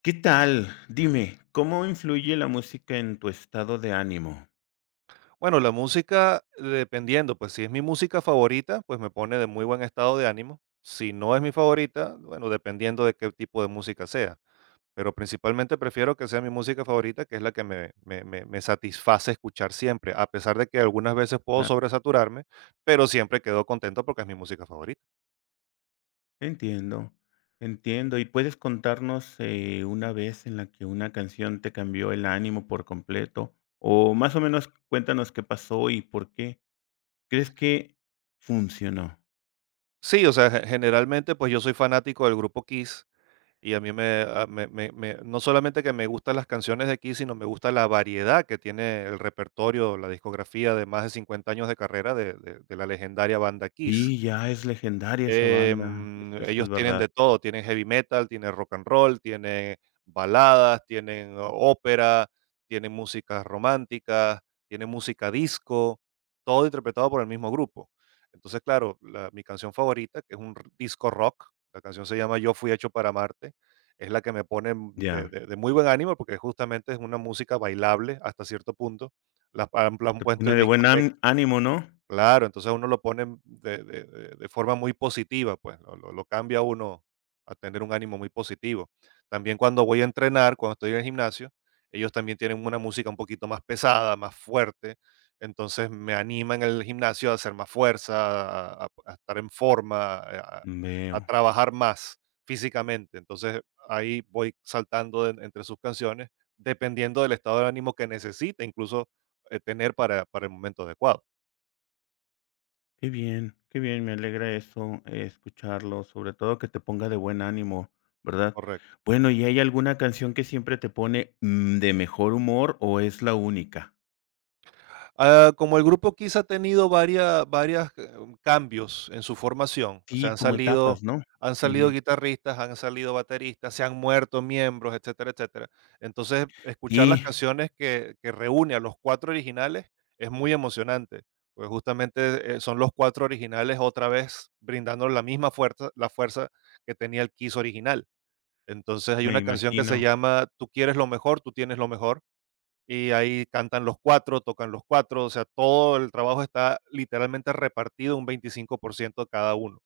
¿Qué tal? Dime, ¿cómo influye la música en tu estado de ánimo? Bueno, la música, dependiendo, pues si es mi música favorita, pues me pone de muy buen estado de ánimo. Si no es mi favorita, bueno, dependiendo de qué tipo de música sea. Pero principalmente prefiero que sea mi música favorita, que es la que me satisface escuchar siempre, a pesar de que algunas veces puedo Claro, sobresaturarme, pero siempre quedo contento porque es mi música favorita. entiendo, entiendo. ¿Y puedes contarnos, una vez en la que una canción te cambió el ánimo por completo? O más o menos cuéntanos qué pasó y por qué. ¿Crees que funcionó? Sí, o sea, generalmente pues yo soy fanático del grupo Kiss. Y a mí me, a- me- me- me- no solamente que me gustan las canciones de aquí, sino me gusta la variedad que tiene el repertorio, la discografía de más de 50 años de carrera de la legendaria banda Kiss. Y ya es legendaria esa banda, eso es Ellos tienen verdad. de todo, tienen heavy metal, tienen rock and roll, tienen baladas, tienen ópera, tienen músicas románticas, tienen música disco, todo interpretado por el mismo grupo. Entonces, claro, mi canción favorita, que es un disco rock, la canción se llama Yo fui hecho para Marte, es la que me pone Ya, de muy buen ánimo porque justamente es una música bailable hasta cierto punto. La han te puesto pone en de buen discotecas. Ánimo, ¿no? Claro, entonces uno lo pone de forma muy positiva, pues, lo cambia uno a tener un ánimo muy positivo. También cuando voy a entrenar, cuando estoy en el gimnasio, ellos también tienen una música un poquito más pesada, más fuerte, entonces me anima en el gimnasio a hacer más fuerza, a estar en forma, a Veo. trabajar más físicamente. Entonces ahí voy saltando de entre sus canciones, dependiendo del estado de ánimo que necesite, incluso, tener para el momento adecuado, Qué bien, me alegra eso, escucharlo, sobre todo que te ponga de buen ánimo, ¿verdad? correcto. Bueno, ¿y hay alguna canción que siempre te pone, de mejor humor o es la única? Como el grupo Kiss ha tenido varias, varias, cambios en su formación, o sea, Sí, como etapas, ¿no? han salido Ujú. guitarristas, han salido bateristas, se han muerto miembros, etcétera, etcétera. Entonces, escuchar las Sí, canciones que reúne a los 4 originales es muy emocionante, pues, justamente, son los 4 originales otra vez brindando la misma fuerza la fuerza que tenía el Kiss original. Entonces, hay me una canción que se imagino. llama Tú quieres lo mejor, tú tienes lo mejor, y ahí cantan los cuatro, tocan los cuatro, o sea, todo el trabajo está literalmente repartido un 25% a cada uno.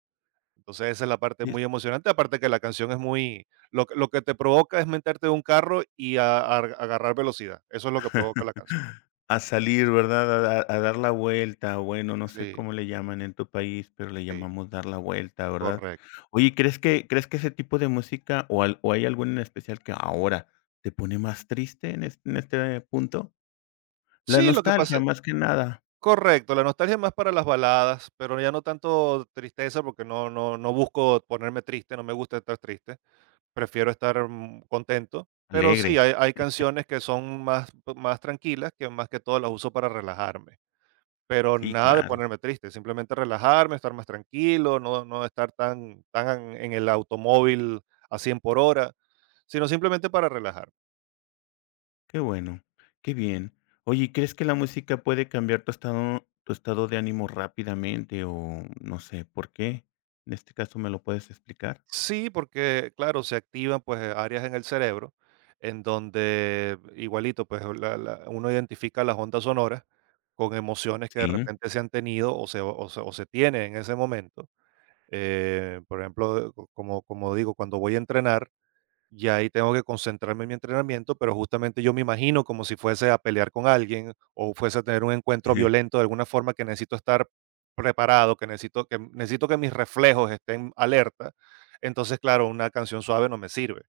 Entonces esa es la parte muy emocionante, aparte que la canción es muy, lo que te provoca es meterte en un carro y agarrar velocidad, eso es lo que provoca la canción. A salir, ¿verdad? A dar la vuelta, bueno, no sé Sí, cómo le llaman en tu país, pero le sí, llamamos dar la vuelta, ¿verdad? correcto. Oye, ¿crees que ese tipo de música o hay alguna en especial que ahora te pone más triste en este punto? La Sí, lo que pasa, nostalgia, más que nada. correcto, la nostalgia es más para las baladas, pero ya no tanto tristeza porque no, no, no busco ponerme triste, no me gusta estar triste. Prefiero estar, contento, pero sí, Alegre. hay canciones que son más más tranquilas, que más que todo las uso para relajarme, pero Sí, nada de claro. ponerme triste, simplemente relajarme, estar más tranquilo, no estar tan en el automóvil a 100 por hora, sino simplemente para relajar. Qué bueno, qué bien. Oye, ¿y crees que la música puede cambiar tu estado de ánimo rápidamente o no sé por qué? En este caso, ¿me lo puedes explicar? Sí, porque claro, se activan, pues, áreas en el cerebro en donde igualito, pues, la uno identifica las ondas sonoras con emociones que de Sí. repente se han tenido o se tiene en ese momento. Por ejemplo, co como como digo, cuando voy a entrenar, y ahí tengo que concentrarme en mi entrenamiento, pero justamente yo me imagino como si fuese a pelear con alguien o fuese a tener un encuentro violento de alguna forma que necesito estar preparado, necesito que mis reflejos estén alerta. Entonces, claro, una canción suave no me sirve.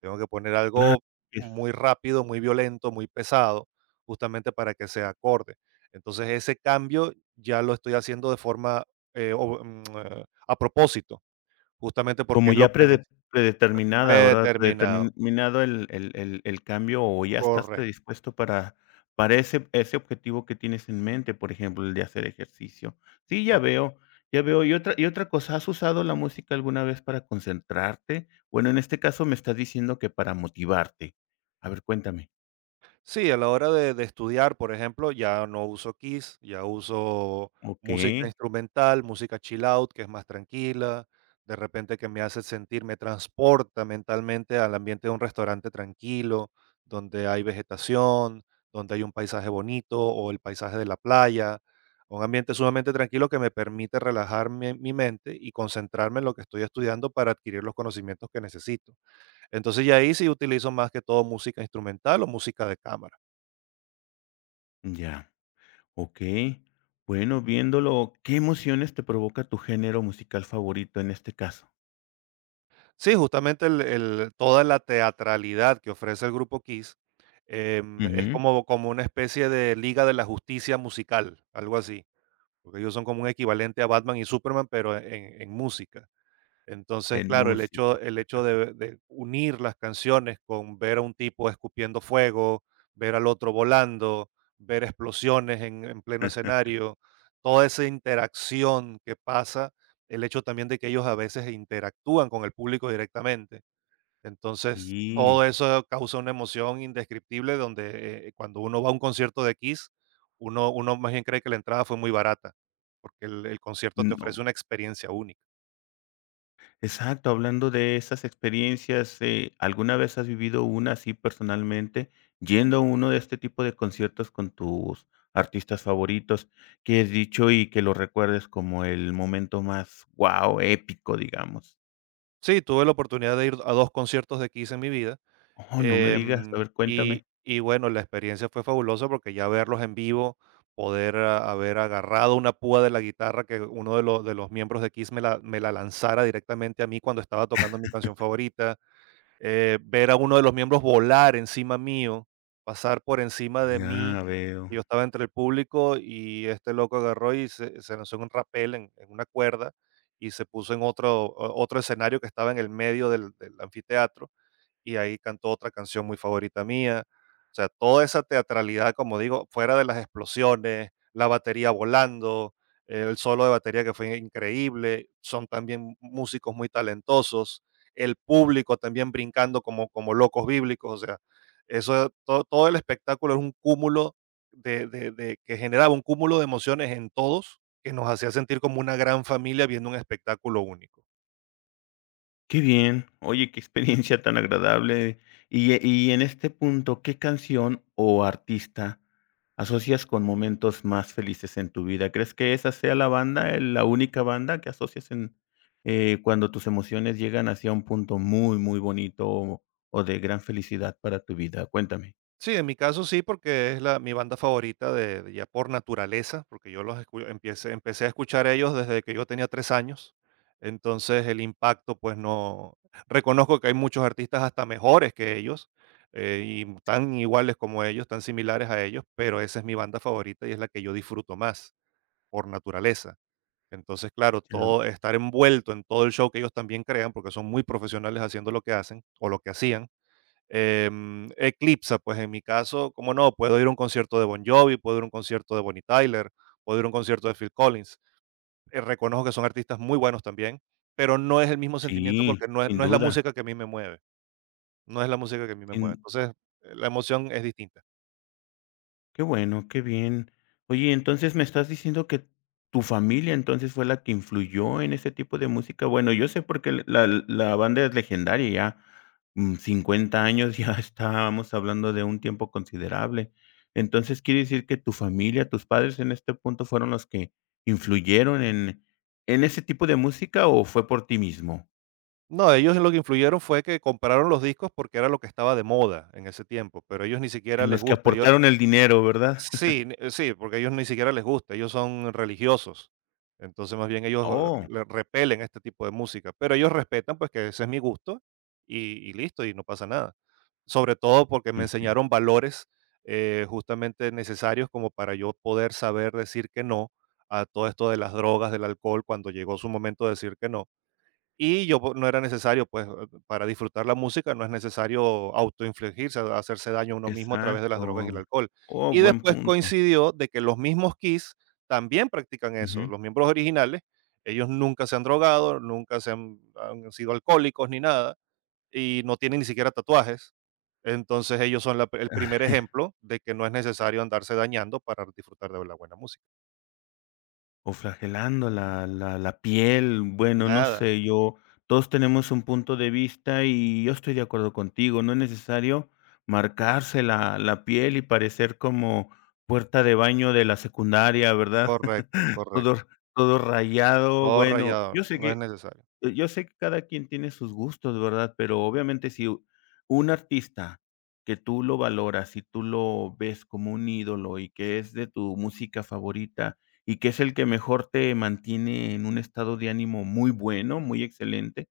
Tengo que poner Claro, algo es muy rápido, muy violento, muy pesado, justamente para que sea acorde. Entonces, ese cambio ya lo estoy haciendo de forma a propósito, justamente porque como es lo que necesito predeterminada, ¿verdad? predeterminado. Predeterminado el cambio, o ya estás Correcto, predispuesto para ese objetivo que tienes en mente, por ejemplo, el de hacer ejercicio. Sí, ya correcto. veo, ya veo. Y otra cosa, ¿has usado la música alguna vez para concentrarte? Bueno, en este caso me estás diciendo que para motivarte. A ver, cuéntame. Sí, a la hora de estudiar, por ejemplo, ya no uso Kiss, ya uso música Okey, instrumental, música chill out, que es más tranquila, de repente que me hace sentir, me transporta mentalmente al ambiente de un restaurante tranquilo, donde hay vegetación, donde hay un paisaje bonito o el paisaje de la playa, un ambiente sumamente tranquilo que me permite relajar mi mente y concentrarme en lo que estoy estudiando para adquirir los conocimientos que necesito. Entonces, ya ahí sí utilizo más que todo música instrumental o música de cámara. ya, okey. Bueno, viéndolo, ¿qué emociones te provoca tu género musical favorito en este caso? Sí, justamente el toda la teatralidad que ofrece el grupo Kiss, es como una especie de Liga de la Justicia musical, algo así, porque ellos son como un equivalente a Batman y Superman, pero en música. Entonces, En claro, música. el hecho de unir las canciones con ver a un tipo escupiendo fuego, ver al otro volando, ver explosiones en pleno escenario, toda esa interacción que pasa, el hecho también de que ellos a veces interactúan con el público directamente. Entonces, Sí, todo eso causa una emoción indescriptible donde, cuando uno va a un concierto de Kiss, uno más bien cree que la entrada fue muy barata, porque el concierto te ofrece no. una experiencia única. Exacto, hablando de esas experiencias, ¿alguna vez has vivido una así personalmente, yendo a uno de este tipo de conciertos con tus artistas favoritos, que has dicho y que lo recuerdes como el momento más, wow, épico, digamos? Sí, tuve la oportunidad de ir a 2 conciertos de Kiss en mi vida, Oh, no me digas, a em, ver, y cuéntame. y bueno, la experiencia fue fabulosa porque ya verlos en vivo, poder ha haber agarrado una púa de la guitarra que uno de los miembros de Kiss me la lanzara directamente a mí cuando estaba tocando mi canción favorita, ver a uno de los miembros volar encima mío, pasar por encima de mí. Ya veo. Yo estaba entre el público y este loco agarró y se lanzó en un rapel, en una cuerda, y se puso en otro, otro escenario que estaba en el medio del anfiteatro y ahí cantó otra canción muy favorita mía. O sea, toda esa teatralidad, como digo, fuera de las explosiones, la batería volando, el solo de batería que fue increíble, son también músicos muy talentosos, el público también brincando como locos bíblicos, o sea, eso, todo, todo el espectáculo es un cúmulo que generaba un cúmulo de emociones en todos que nos hacía sentir como una gran familia viendo un espectáculo único. Qué bien. Oye, qué experiencia tan agradable. Y en este punto, ¿qué canción o artista asocias con momentos más felices en tu vida? ¿Crees que esa sea la banda, la única banda que asocias en cuando tus emociones llegan hacia un punto muy, muy bonito o de gran felicidad para tu vida? Cuéntame. Sí, en mi caso sí, porque es la, mi banda favorita de ya por naturaleza, porque yo los empecé a escuchar ellos desde que yo tenía 3 años. Entonces el impacto, pues no. Reconozco que hay muchos artistas hasta mejores que ellos y tan iguales como ellos, tan similares a ellos, pero esa es mi banda favorita y es la que yo disfruto más por naturaleza. Entonces, claro, Ah, todo estar envuelto en todo el show que ellos también crean, porque son muy profesionales haciendo lo que hacen o lo que hacían eclipsa, pues en mi caso, como no, puedo ir a un concierto de Bon Jovi, puedo ir a un concierto de Bonnie Tyler, puedo ir a un concierto de Phil Collins. Reconozco que son artistas muy buenos también, pero no es el mismo sentimiento sí, porque no es, sin no es la duda. música que a mí me mueve, no es la música que a mí me mueve. Sin Entonces, la emoción es distinta. qué bueno, qué bien. Oye, entonces me estás diciendo que tu familia entonces fue la que influyó en ese tipo de música. Bueno, yo sé porque la, la banda es legendaria, ya 50 años, ya estábamos hablando de un tiempo considerable. Entonces quiere decir que tu familia, tus padres en este punto fueron los que influyeron en ese tipo de música o fue por ti mismo, No, ellos lo que influyeron fue que compraron los discos porque era lo que estaba de moda en ese tiempo, pero a ellos ni siquiera en les los que gusta. aportaron el dinero, ¿verdad? Sí, ne sí, porque a ellos ni siquiera les gusta, ellos son religiosos. Entonces, más bien ellos Oh, le repelen este tipo de música, pero ellos respetan, pues, que ese es mi gusto y listo, y no pasa nada. Sobre todo porque me ujú, enseñaron valores, justamente necesarios como para yo poder saber decir que no a todo esto de las drogas, del alcohol, cuando llegó su momento de decir que no. Y yo po no era necesario, pues, para disfrutar la música no es necesario autoinfligirse, hacerse daño a uno mismo a través de las drogas y exacto. el alcohol. Oh, Y buen después punto. coincidió de que los mismos Kiss también practican eso, Ujú. los miembros originales, ellos nunca se han drogado, nunca se han sido alcohólicos ni nada, y no tienen ni siquiera tatuajes. Entonces, ellos son la el primer ejemplo de que no es necesario andarse dañando para disfrutar de la buena música. O flagelando la piel, bueno, no Nada, sé, yo todos tenemos un punto de vista y yo estoy de acuerdo contigo, no es necesario marcarse la piel y parecer como puerta de baño de la secundaria, ¿verdad? correcto, Todo correcto. Rayado, Todo bueno, rayado, no es necesario. Yo sé que cada quien tiene sus gustos, ¿verdad? Pero obviamente si u un artista que tú lo valoras y tú lo ves como un ídolo y que es de tu música favorita y que es el que mejor te mantiene en un estado de ánimo muy bueno, muy excelente,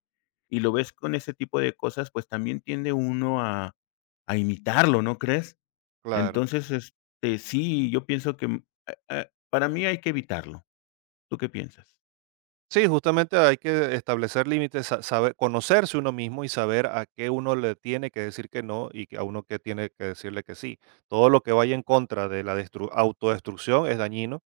y lo ves con ese tipo de cosas, pues también tiende uno a imitarlo, ¿no crees? Claro. Entonces, este, sí, yo pienso que, para mí hay que evitarlo. ¿Tú qué piensas? Sí, justamente hay que establecer límites, saber, conocerse uno mismo y saber a qué uno le tiene que decir que no y que a uno que tiene que decirle que sí. Todo lo que vaya en contra de la autodestrucción es dañino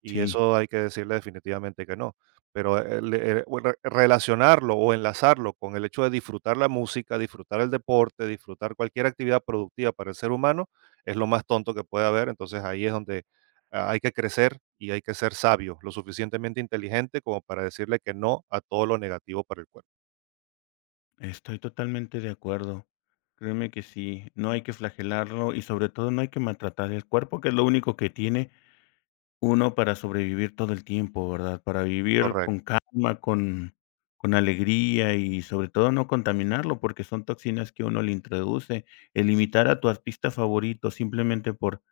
y Sí. eso hay que decirle definitivamente que no. Pero relacionarlo o enlazarlo con el hecho de disfrutar la música, disfrutar el deporte, disfrutar cualquier actividad productiva para el ser humano, es lo más tonto que puede haber. Entonces ahí es donde hay que crecer y hay que ser sabio, lo suficientemente inteligente como para decirle que no a todo lo negativo para el cuerpo. Estoy totalmente de acuerdo. Créeme que sí, no hay que flagelarlo y sobre todo no hay que maltratar el cuerpo, que es lo único que tiene, uno para sobrevivir todo el tiempo, ¿verdad? Para vivir con Correcto. calma, con alegría y sobre todo no contaminarlo, porque son toxinas que uno le introduce. El limitar a tu artista favorito simplemente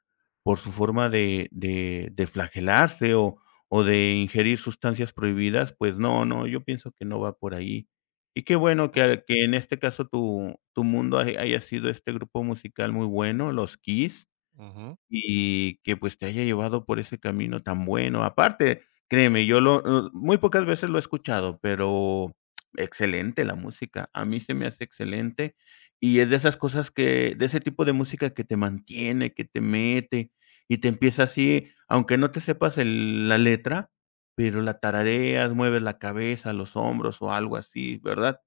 por su forma de flagelarse o de ingerir sustancias prohibidas, pues no, no, yo pienso que no va por ahí. Y qué bueno que que en este caso tu mundo ha haya sido este grupo musical muy bueno, los Kiss. Ujú. Y que, pues, te haya llevado por ese camino tan bueno. Aparte, créeme, yo lo muy pocas veces lo he escuchado, pero excelente la música. A mí se me hace excelente, y es de esas cosas que de ese tipo de música que te mantiene, que te mete, y te empieza así, aunque no te sepas el la letra, pero la tarareas, mueves la cabeza, los hombros o algo así, ¿verdad?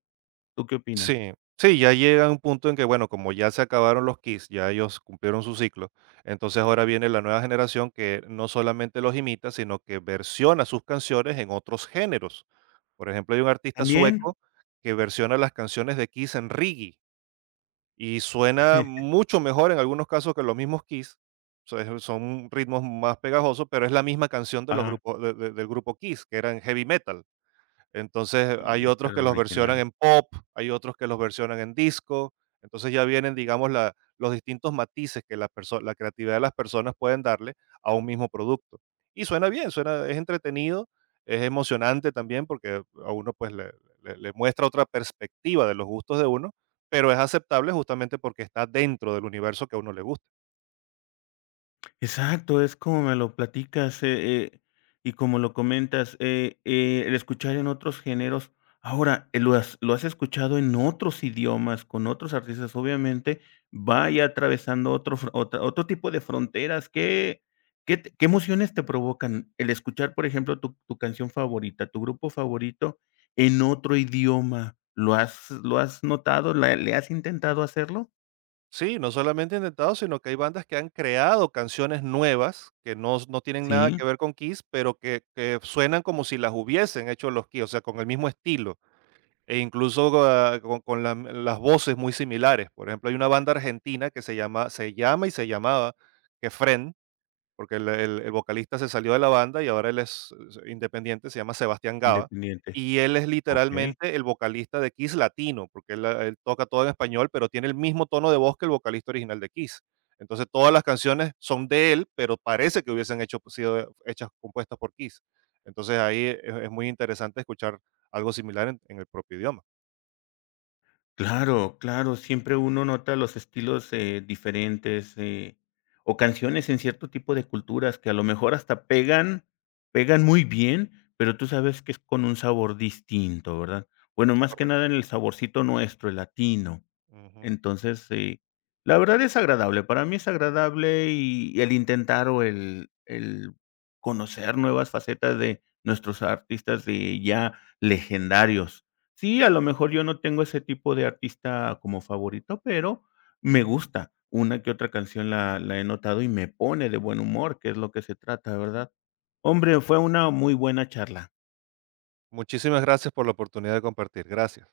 ¿Tú qué opinas? Sí, sí, ya llega un punto en que, bueno, como ya se acabaron los Kiss, ya ellos cumplieron su ciclo, entonces ahora viene la nueva generación que no solamente los imita, sino que versiona sus canciones en otros géneros. Por ejemplo, hay un artista ¿También? sueco que versiona las canciones de Kiss en reggae y suena mucho mejor en algunos casos que los mismos Kiss. O sea, son ritmos más pegajosos, pero es la misma canción de los Ah, grupos, del grupo Kiss, que eran heavy metal. Entonces sí, hay este otros era que el los versionan original. en pop, hay otros que los versionan en disco. Entonces ya vienen, digamos, los distintos matices que la, la creatividad de las personas pueden darle a un mismo producto. Y suena bien, suena, es entretenido, es emocionante también porque a uno pues le muestra otra perspectiva de los gustos de uno, pero es aceptable justamente porque está dentro del universo que a uno le gusta. Exacto, es como me lo platicas, y como lo comentas, el escuchar en otros géneros. Ahora, ¿ lo has escuchado en otros idiomas, con otros artistas? Obviamente, va ya atravesando otro fr otra otro tipo de fronteras, ¿qué te qué emociones te provocan el escuchar, por ejemplo, tu canción favorita, tu grupo favorito en otro idioma? ¿Lo has notado? ¿La le has intentado hacerlo? Sí, no solamente intentado, sino que hay bandas que han creado canciones nuevas que no tienen nada Sí, que ver con Kiss, pero que suenan como si las hubiesen hecho los Kiss, o sea, con el mismo estilo, e incluso ga con la las voces muy similares. Por ejemplo, hay una banda argentina que se llamaba Quefren porque el vocalista se salió de la banda y ahora él es independiente, se llama Sebastián Gaba, independiente, y él es okey. literalmente el vocalista de Kiss latino, porque él él toca todo en español, pero tiene el mismo tono de voz que el vocalista original de Kiss. Entonces, todas las canciones son de él, pero parece que hubiesen hecho sido hechas compuestas por Kiss. Entonces, ahí es muy interesante escuchar algo similar en el propio idioma. Claro, claro, siempre uno nota los estilos, diferentes, o canciones en cierto tipo de culturas que a lo mejor hasta pegan, pegan muy bien, pero tú sabes que es con un sabor distinto, ¿verdad? Bueno, más que Correcto. nada en el saborcito nuestro, el latino. Ujú. Entonces, sí, la verdad es agradable, para mí es agradable y el intentar o el conocer nuevas facetas de nuestros artistas de ya legendarios. Sí, a lo mejor yo no tengo ese tipo de artista como favorito, pero me gusta. Una que otra canción la he notado y me pone de buen humor, que es lo que se trata, ¿verdad? Hombre, fue una muy buena charla. Muchísimas gracias por la oportunidad de compartir. Gracias.